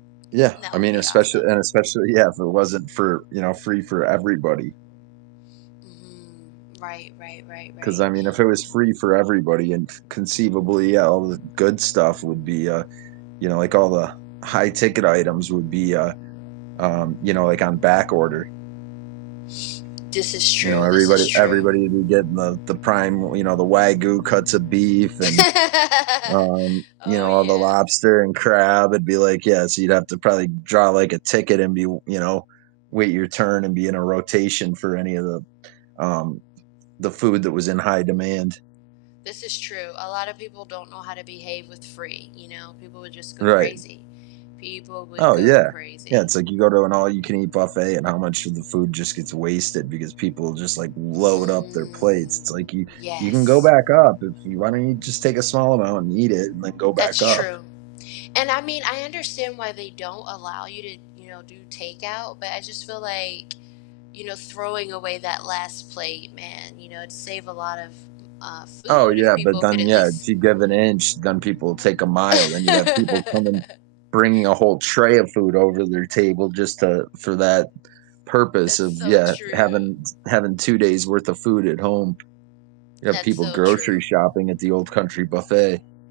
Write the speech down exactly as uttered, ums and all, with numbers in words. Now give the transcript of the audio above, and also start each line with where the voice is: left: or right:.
right: Yeah,
left: That
right: I
left: would
right: mean,
left: be
right: especially
left: awesome.
right: and especially yeah, if it wasn't for you know, free for everybody.
left: Mhm, right, right, right,
right: 'Cause, I
left: right.
right: mean, if it was free for everybody and conceivably, eh, all the good stuff would be, uh, you know, like, all the high ticket items would be, uh um, you know, like, on back order.
left: This is
right: You know,
left: true, this
right: everybody
left: is true.
right: everybody would be getting the the prime w you know, the Wagyu cuts of beef and um, you
left: Oh,
right: know, all the
left: yeah.
right: lobster and crab. It'd be like, yeah, so you'd have to probably draw, like, a ticket and be w you know, wait your turn and be in a rotation for any of the, um, the food that was in high demand.
left: This is true, a lotta people don't know how to behave with free, you know? People would just go
right: Right.
left: crazy. People would
right: Oh,
left: go
right: yeah. Yeah,
left: crazy.
right: it's like you go to an all-you-can-eat buffet, and how much of the food just gets wasted because people just, like, load up their plates. It's
left: Mm,
right: like you you can go
left: yes.
right: back up if you why don't you just take a small amount and eat it and then go back
left: That's
right: up?
left: true, and, I mean, I understand why they don't allow you to, you know, do takeout, but I just feel like, you know, throwing away that last plate, man, you know, it'd save a lot of, uh,
right: Oh,
left: food if
right: yeah, but
left: people could
right: then
left: at
right: yeah, if
left: least
right: you give an inch, then people take a mile, then you'd have people come and bringing a whole tray of food over their table just to for that purpose
left: That's
right: of
left: so
right: yeah,
left: true.
right: having having two days worth of food at home. You have
left: That's
right: people
left: so
right: grocery
left: true.
right: shopping at the Old Country Buffet.